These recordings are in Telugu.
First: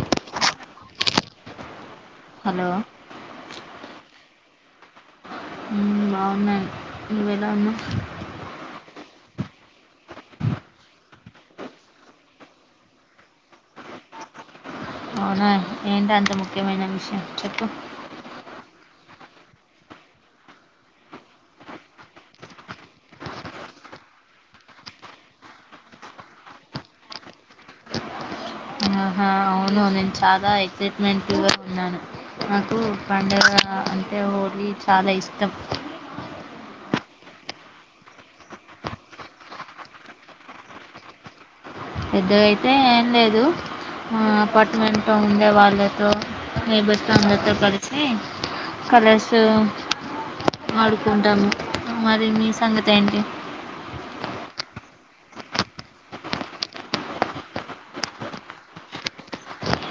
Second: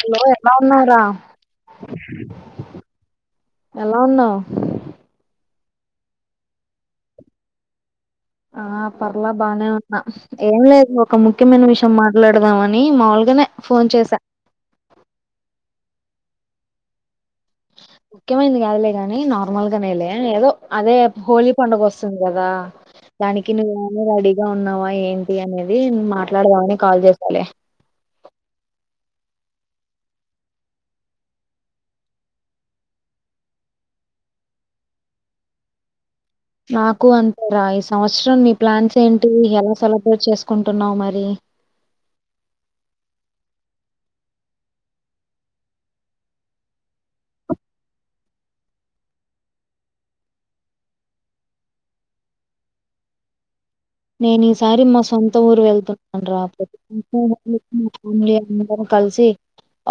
హలో ఎలా ఉన్నావు రా హలో ఎలా ఉన్నావ్? మ్ బాగున్నాను, నువ్వెలా ఉన్నవ్? ఆ పర్ల బానే ఉన్నా. ఏం లేదు ఒక ముఖ్యమైన విషయం మాట్లాడదాం అని మాముల్గనే ఫోన్ చేసా. అవునా అండి ఏంటి అంత ముఖ్యమైన విషయం చెప్పు. ముఖ్యమైన్ది కాదులే గాని నార్మల్ గనేలే ఏదో అదే హోలీ పండగ వస్తుంది కదా దానికి నువ్వేమన్న రెడీగా ఉన్నావా ఏంటి అనేది మాట్లాడదామని కాల్ జేసాలె ఆహా అవును నేను చాలా ఎక్సైట్మెంట్గ ఉన్నాను నాకు పండగ అంటే హోలీ చాలా ఇష్టం నాకు అంతేరా ఈ సంవత్సరం నీ ప్లాన్స్ ఏంటి, ఎలా సెలబ్రేట్ చేసుకుంటున్నావ్ మరి పెద్దగయితే ఏం లేదు ఆ అపార్ట్మెంట్లొ ఉండే వాళ్ళతో లేేబర్తో అందరితో కలిసి కలర్స్ ఆడుకుంటాము మరి నీ సంగతి ఏంటి నేనీసారి మా సొంత ఊరు వెళ్తున్నాన్రా పో మా ఫ్యామిలీ అందరూ కలిసి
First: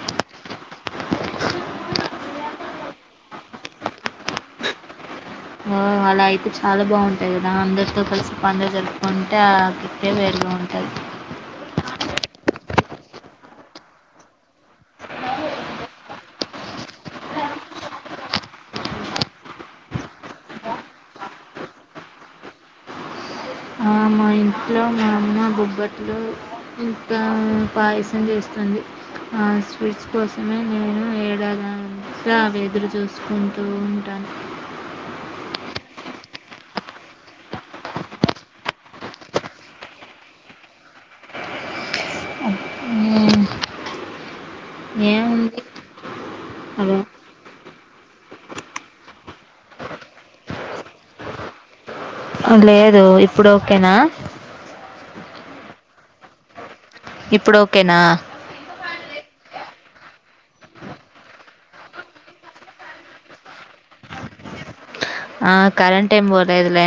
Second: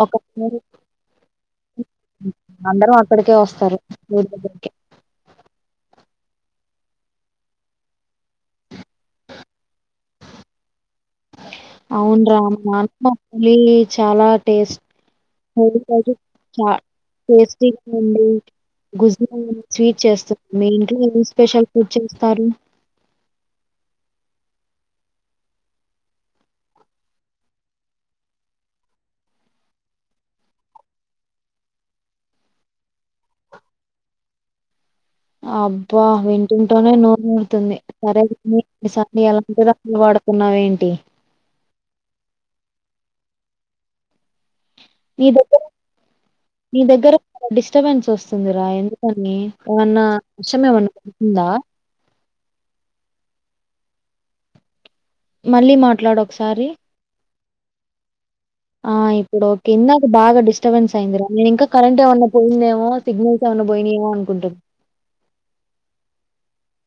ఒక [unintelligible] అందరు అక్కడికే వస్తారు గేట్ దగ్గరికె ఓ అలా అయితే చాలా బాగుంటది కదా అందరితో కలిసి పండగ జరుపుకుంటే ఆ కిక్కే వేరుగ ఉంటది అవును రా మా ఆంధ్రకేలి చాలా టేస్ చ టేస్టిగుంది గుజ [unintelligible] స్వీట్ చేస్త మీ ఇంట్లో ఏం స్పెషల్ ఫుడ్ చేస్తారు ఆ మా ఇంట్ ఇంట్లో మా అమ్మ బొబ్బట్లు ఇంకా పాయసం చేస్తుంది ఆ స్వీట్స్ కోసమే నేను ఏడాదంత ఎదురు చూస్ కుంటూ ఉంటాను అబ్బా వింటుంటోనే నోరు వూరుతుంది సరేన్ని ఈసారి ఎలాంటి రకాలు వాడుతున్నావేంటి నీ దగ్గర ఏముంది నీ హలో దగ్గర డిస్టర్బెన్స్ వస్తుందిరా ఎందుకనీ ఏమన్నా వర్షమేమన్నా ఉందా లేదు ఇప్పుడు ఓకేనా మళ్ళీ మాట్లాడు ఒకసారి ఇప్పుడు ఓకేనా ఆ ఇప్పుడు ఓకే ఇందాక బాగా డిస్టర్బెన్స్ అయిందిరా నేనింకా కరెంట్ ఏమన్న పోయిందేమో సిగ్నల్స్ ఏమన్న పోయినయేమో అనుకుంటున్ ఆ కరంటెం పోలేదులే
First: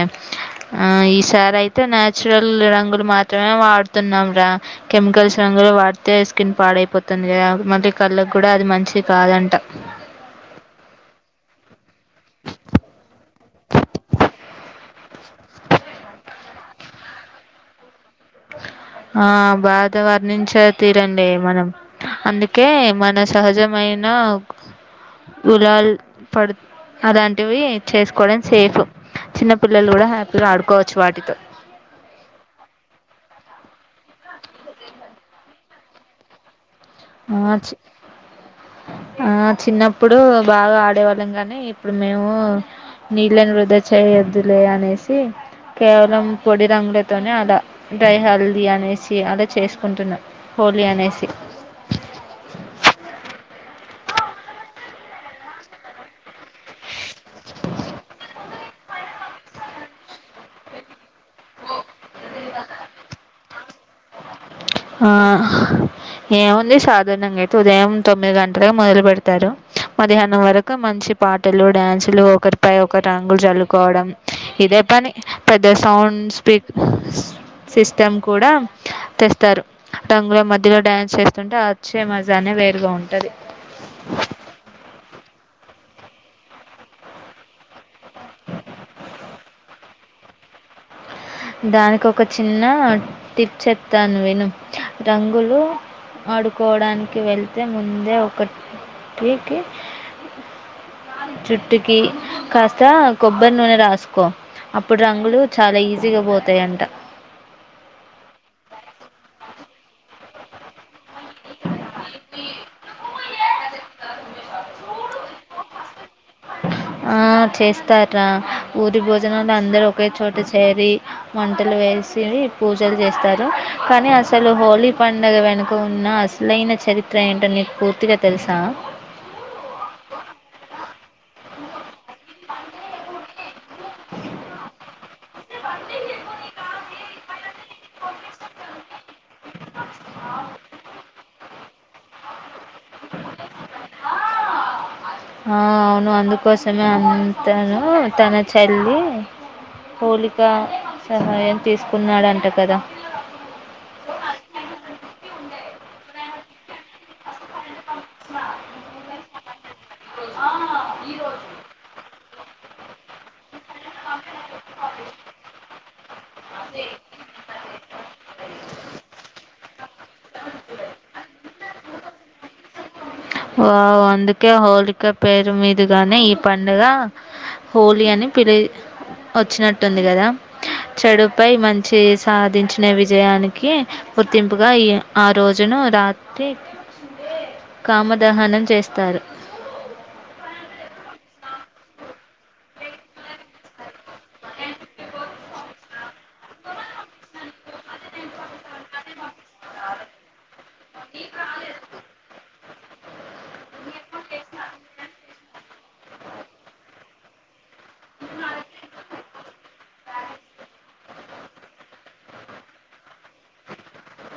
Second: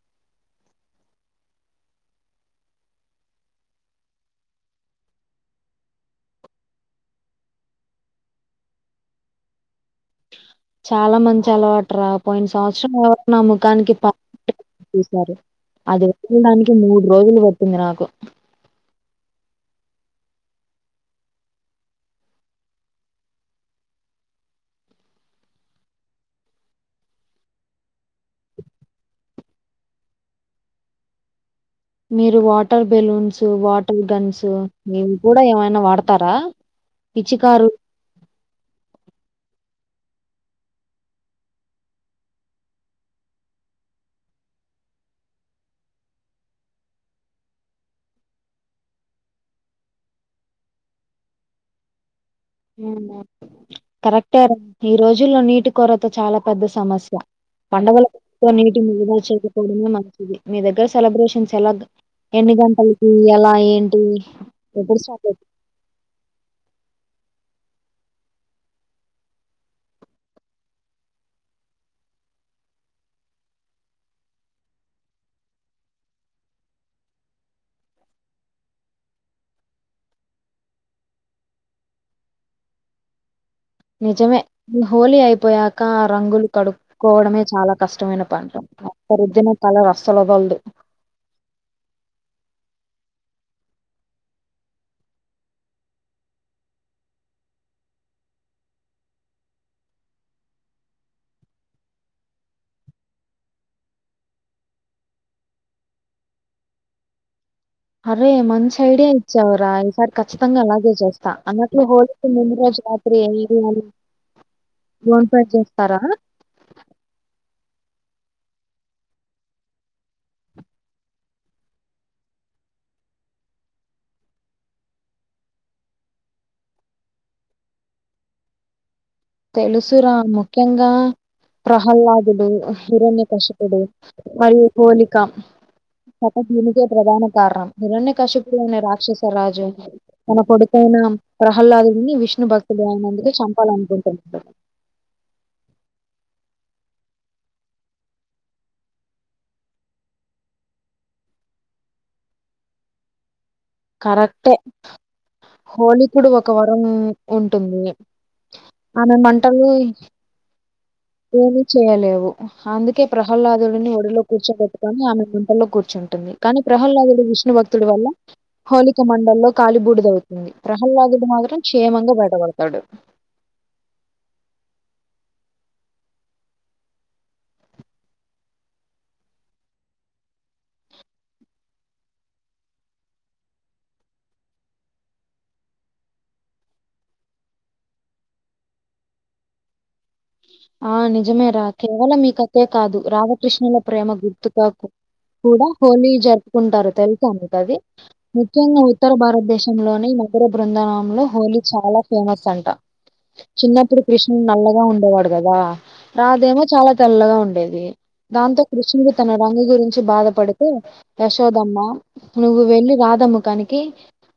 ఆ ఈసారయితే నాచురల్ రంగులు మాత్రమే వాడుతున్నాం రా కెమికల్స్ రంగులు వాడితే స్కిన్ పాడైపోతుంది కదా మళ్ళీ కళ్ళక్కుడా అది మంచిది కాదంట చాలా మంచి అలవాటురా పోయిన సంవత్సరమే నా ముఖానికి పూసారు అది వెళ్డానికి మూడు రోజులు పట్టింది నాకు ఆ బాధ వర్ణించే తీరండి మనం అందుకే మన సహజమైన గులాలు పడుత్ అలాంటివి చేసుకోవడం సేఫ్ చిన్న పిల్లలు కూడ హ్యాపీగా ఆడుకోవచ్చు వాటితో మీరు వాటర్ బెలూన్స్, వాటర్ గన్స్ ఇవి కూడా ఏమైనా వాడతారా ఆ చ్ [unintelligible] ఆ చిన్నప్పుడు బాగా ఆడేవాళ్ళం గాని ఇప్పుడు మేము నీళ్ళని వృధా చేయోద్దులే అనేసి కేవలం పొడి రంగులతోనే అలా డ్రై హల్దీ అనేసి అలా చేసుకుంటున్న హోలీ అనేసి కరెక్టే ఈ రోజుల్లో నీటి కొరత చాలా పెద్ద సమస్య పండగల నీటి [inaudible] చేయకకోవడమే నాకు మంచిది మీ దగ్గర సెలబ్రేషన్స్ ఎలాగ ఎన్ని గంటలకి ఎలా ఏంటి ఎప్పుడు ఆ స్టార్ట్ అవు ఏముంది సాధారణంగా అయితే ఉదయం తొమ్మిది గంటలుగా మొదలు పెడతారు మధ్యాహ్నం వరకు మంచి పాటలు డ్యాన్సులు ఒకరిపై ఒకరు రంగులు చల్లుకోవడం ఇదే పని పెద్ద సౌండ్ స్పీక్ సిస్టమ్ కూడా తెస్తారు రంగుల మధ్యలో డ్యాన్స్ చేస్తుంటే వచ్చే మజానే వేరుగా ఉంటది నిజమే హోలీ అయిపోయాక ఆ రంగులు కడు కోవడమే చాలా కష్టమైన పంట అక్కరిద్ద్దిన కాల వసలు వదలదు దానికి ఒక చిన్న టిప్ చెప్తాను విను రంగులు ఆడుకోవడానికి వెళ్తే ముందే ఒక టికి [unintelligible] జుట్టుకి కాస్త కొబ్బరి నూనె రాసుకో అప్పుడు రంగులు చాలా ఈజీ ఈజీ గబోతాయంట అరే మంచి ఐడియా ఇచ్చావు రా ఈసారి ఖచ్చితంగా అలాగే చేస్త అన్నట్టు హోలి ముందు రోజు రాత్రి [inaudible] ఫోన్ పే చేస్తారా ఆ చేస్తార్రా ఊరి భోజనంలో అందరు ఒకే చోట చేరి వంటలు వేసి పూజలు చేస్తారు కానీ అసలు హోలీ పండుగ వెనుక ఉన్న లైన చరిత్ర ఏంటని నీకు పూర్తిగా తెలుసా తెలుసు రా ముఖ్యంగా ప్రహ్లాదుడు హిరణ్య కశిపుడు ఎప్పుడు మరి హోలి కం అ దీనికే ప్రధాన కారణం హిరణ్య కశిపుడు అనే రాక్షస రాజు తన కొడుకైన ప్రహ్లాదుని విష్ణు భక్తులు అయినందుకు చంపాలనుకుంటురు ఆ అవును అందు కోసమే అంతాను తన చెల్లి పోలిక సహాయం తీసుకున్నాడంట కదా కరెక్టే హోలీ కూడా ఒక వరం ఉంటుంది ఆమె మంటలు ఆ ఈ రోజు ఏమీ చేయలేవు అందుకే ప్రహ్లాదుడిని ఒడిలో కూర్చోబెట్టుకని ఆమె వల్లో కూర్చుంటుంది కానీ ప్రహ్లాదుడు విష్ణు భక్తుడి వల్ల హోలిక మండల్లో కాలి బూడిద అవుతుంది ప్రహ్లాదుడు మాత్రం క్షేమంగా బయటపడతాడు ఓ అందుకే హోలిక పేరు మీదు గాని ఈ పండుగ హోలీ అని పిలి వచ్చినట్టుంది కదా చెడు పై మంచి సాధించిన విజయానికి గుర్తింపుగా ఈ ఆ రోజును రాత్రి కామదహనం చేస్తారు ఆ నిజమే రా కేవలం మీ కతే కాదు రామకృష్ణుల ప్రేమ గుర్తు గా కూడా హోలీ జరుపుకుంటారు తెలుసా మీకు అది ముఖ్యంగా ఉత్తర భారతదేశంలోనే పర బృందనంలో హోలీ చాలా ఫేమస్ అంట చిన్నప్పుడు కృష్ణుడు నల్లగా ఉండేవాడు కదా రాదేమో చాలా తెల్లగా ఉండేది దాంతో కృష్ణుడు తన రంగు గురించి బాధపడుతూ యశోదమ్మ నువ్వు వెళ్ళి రాదమ్మకానికి.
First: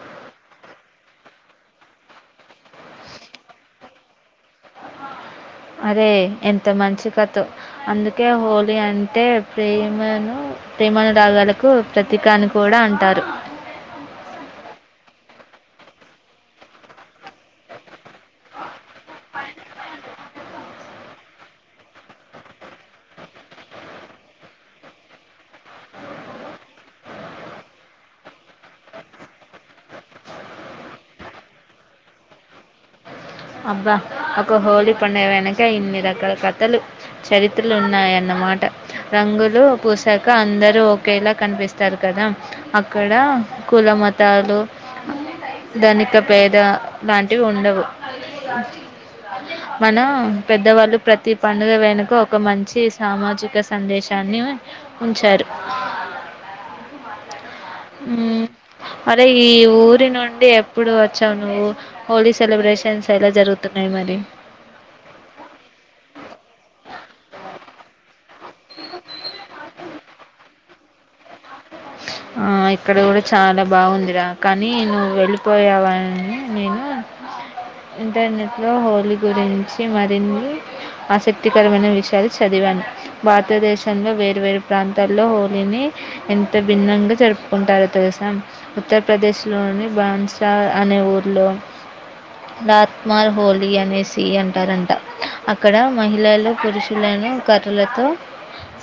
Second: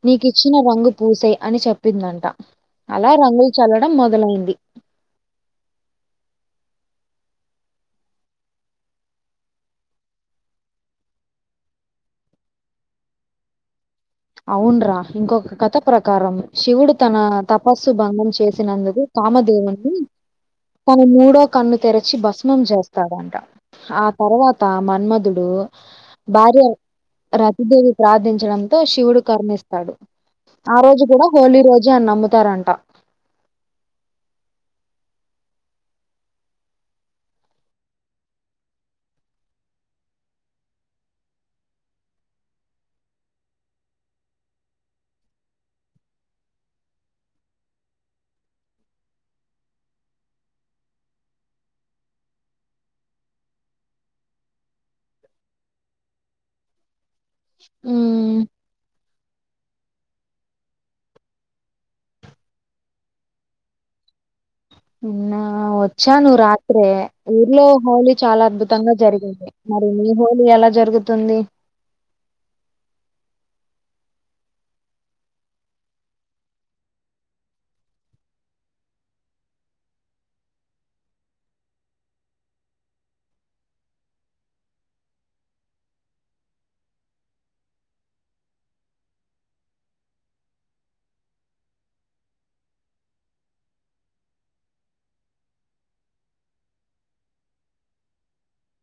నీకిచ్చిన రంగు, పూసే అని చెప్పిందంట. అలా రంగులు చల్లడం మొదలైంది. అరే ఎంత మంచి కథో, అందుకే హోలీ అంటే ప్రేమను. ప్రేమానురాగాలకు ప్రతీకా అని కూడా అంటారు. అవున్రా ఇంకొక కథ ప్రకారం శివుడు తన తపస్సు భంగం చేసినందుకు. కామదేవున్ని తన మూడో కన్ను తెరిచి భస్మం చేస్తాడంట. ఆ తర్వాత మన్మధుడు. భార్య రతిదేవి ప్రార్థించడంతో. శివుడు కర్ణిస్తాడు ఆ రోజు కూడా హోలీ రోజే అని నమ్ముతారంట. అబ్బా ఒక హోలీ పండగ వెనక ఇన్ని రకాల కథలు. చరిత్రలు ఉన్నాయన్నమాట. రంగులు పూశాక అందరూ ఒకేలా కనిపిస్తారు కదా. అక్కడ కుల మతాలు. ధనిక పేద లాంటివి ఉండవు. గాజి మనం పెద్దవాళ్ళు ప్రతి పండుగ వెనుక ఒక మంచి సామాజిక. సందేశాన్ని ఉంచారు. ఉ ఉ అరే ఈ ఊరి నుండి ఎప్పుడు వచ్చావు నువ్వు. హోలీ సెలబ్రేషన్స్ ఎలా జరుగుతున్నాయి మరి. నిన్న వచ్చాను రాత్రే ఊర్లో హోలీ చాలా అద్భుతంగా జరిగింది. మరి మీ హోలీ ఎలా జరుగుతుంది. ఆ ఇక్కడ కూడా చాలా బాగుందిరా కానీ నువ్వు వెళ్ళిపోయావని నేను. ఇంటర్నెట్ లో హోలీ గురించి మరిన్ని. ఆసక్తికరమైన విషయాలు చదివాను. భారతదేశంలో వేరు వేరు ప్రాంతాల్లో హోలీని ఎం త భిన్నంగా జరుపుకుంటారు తెల్సా. ఉత్తరప్రదేశ్లోని బాన్సా అనే ఊర్లో. తత్మార్ హోలీ అనేసి అంటారంట అక్కడ మహిళలు పురుషులలను. కర్రలతో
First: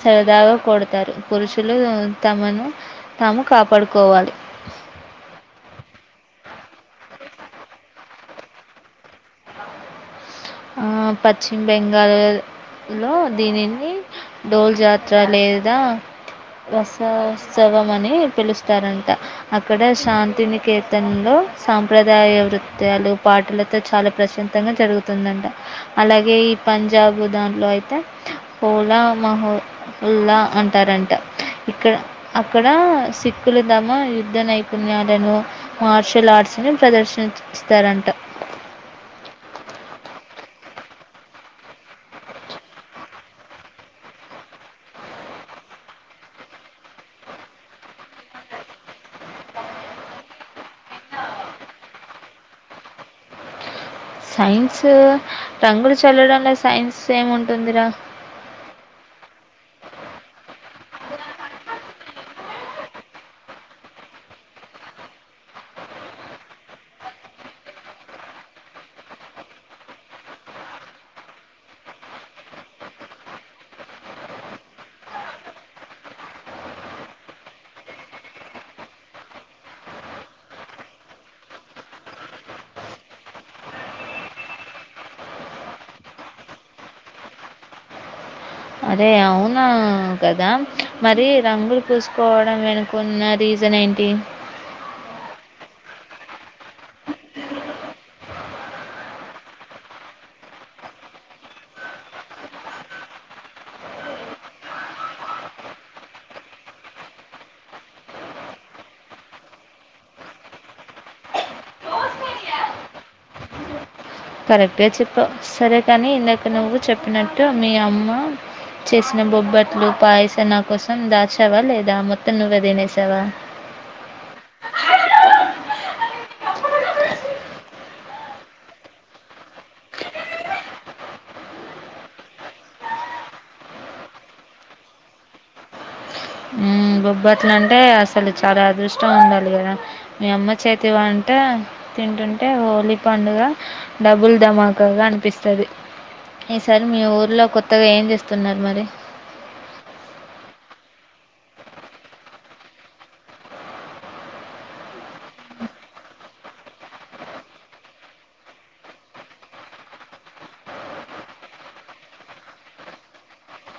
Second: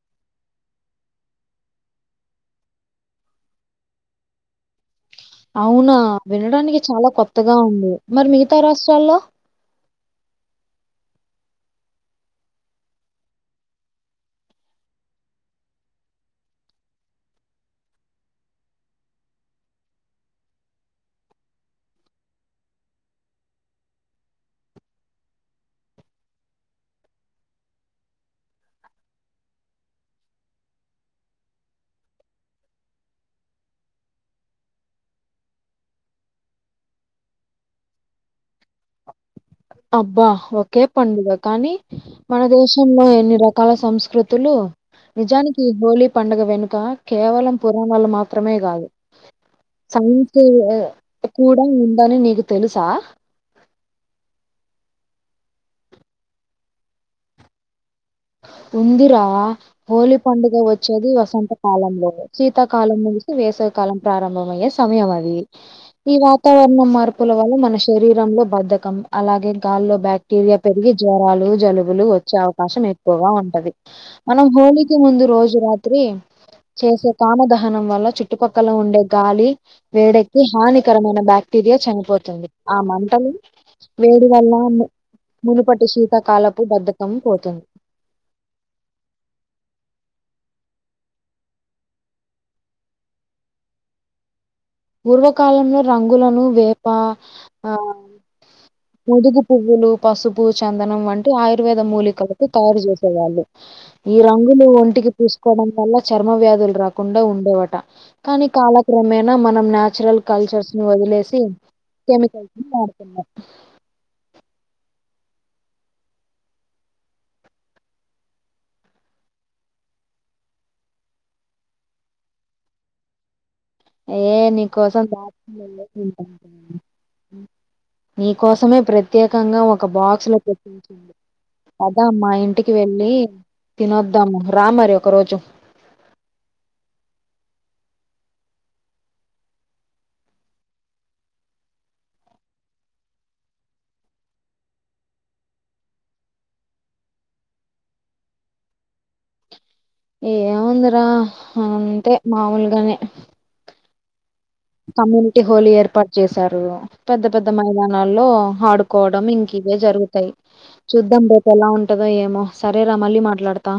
సరదాగా కొడతారు పురుషులు తమను. తాము కాపాడుకోవాలి. అవునా వినడానికి చాలా కొత్తగా ఉంది మరి మిగతా రాష్ట్రాల్లో. ఆ పశ్చిమ బెంగాల్. లో దీనిని డోల్ జాతర, లేదా. వసోత్సవం అని పిలుస్తారంట. అక్కడ శాంతనికేతన్లో సాంప్రదాయ వృత్యాలు పాటలతో చాలా ప్రసిద్ జరుగుతుందంట అలాగే ఈ పంజాబ్ దాంట్లో అయితే. పోలా మహో ల్లా అంటారంట ఇక్కడ. అక్కడ సిక్కులు తమ యుద్ధ నైపుణ్యాలను. మార్షల్ ఆర్ట్స్ ని ప్రదర్శిస్తారంట అబ్బా ఒకే పండుగ కానీ. మన దేశంలో ఎన్ని రకాల సంస్కృతులు. నిజానికి హోలీ పండుగ వెనుక కేవలం పురాణాలు మాత్రమే కాదు. సైన్స్ కూడా ఉందని నీకు తెలుసా సైన్స్ రంగులు చల్లడంలో సైన్స్ ఏముంటుందిరా ఉందిరా హోలీ పండుగ వచ్చేది వసంత కాలంలోనే శీతాకాలం ముగిసి వేసవికాలం ప్రారంభమయ్యే సమయం అది ఈ వాతావరణం మార్పుల వల్ల మన శరీరంలో బద్ధకం అలాగే గాల్లో బ్యాక్ క్టీరియా పెరిగి జ్వరాలు జలుబులు వచ్చే అవకాశం ఎ క్కువగా ఉంటది మనం హోలీకి ముందు రోజు రాత్రి చేసే కామ దహనం వల్ల చుట్టుపక్కల ఉండే గాలి వేడెక్కి హానికరమైన బాక్టీరియా చనిపోతుంది ఆ మంటని వేడి వల్ల ము మునుపటి శీతకాలపు బద్ధకం పోతుంది అదే అవునా కదా మరి రంగులు పూసుకోవడం వెనుక కున్న రీజన్ ఏంటి పూర్వకాలంలో రంగులను వేప ఆ ముదుగు పువ్వులు పసుపు చందనం వంటి ఆయుర్వేద మూలికలతో తయారు చేసేవాళ్ళు ఈ రంగులు ఒంటికి పూసుకోవడం వల్ల చర్మ వ్యాధులు రాకుండా ఉండేవాట కానీ కాలక్రమేనా మ నం న్యాచురల్ కల్చర్స్ ను వదిలేసి కెమికల్స్ ను వాడుతున్నం కరెక్టగా చెప్పా సరే కానీ ఇందాక నువ్వు చెప్పినట్టు మీ అమ్మ చేసిన బొబ్బట్లు పాయసం నా కోసం దాచావా లేదా మొత్తం నువ్వే తినేసావా ఏ నీ కోసం దచక [unintelligible] నీ కోసమే ప్రత్యేకంగా ఒక బాక్స్ లో పెట్టి ఉంచాను పదమ్మ ఇంటికి వెళ్ళి తినొద్దాం రా మరి ఒకరోజు మ్ బొబ్బట్లు అంటే అసలు చాలా అదృష్టం ఉండాలి కదా మీ అమ్మ చేతి వంట తింటుంటే హోలీ పండుగ డబుల్ ధమాకాగా అనిపిస్తది ఈ సారి మీ ఊర్లో కొత్తగా ఏం చేస్తున్నారు మరి ఏముందిరా అ అంతే మాముూలుగానే కమ్యూనిటీ హోలీ ఏర్పాటు చేశారు పెద్ద పెద్ద మైదానాల్లో ఆడుకోవడం ఇంక ఇవే జరుగుతాయి చూద్దాం రేపు ఎలా ఉంటదో ఏమో సరేరా మళ్ళీ మాట్లాడుతా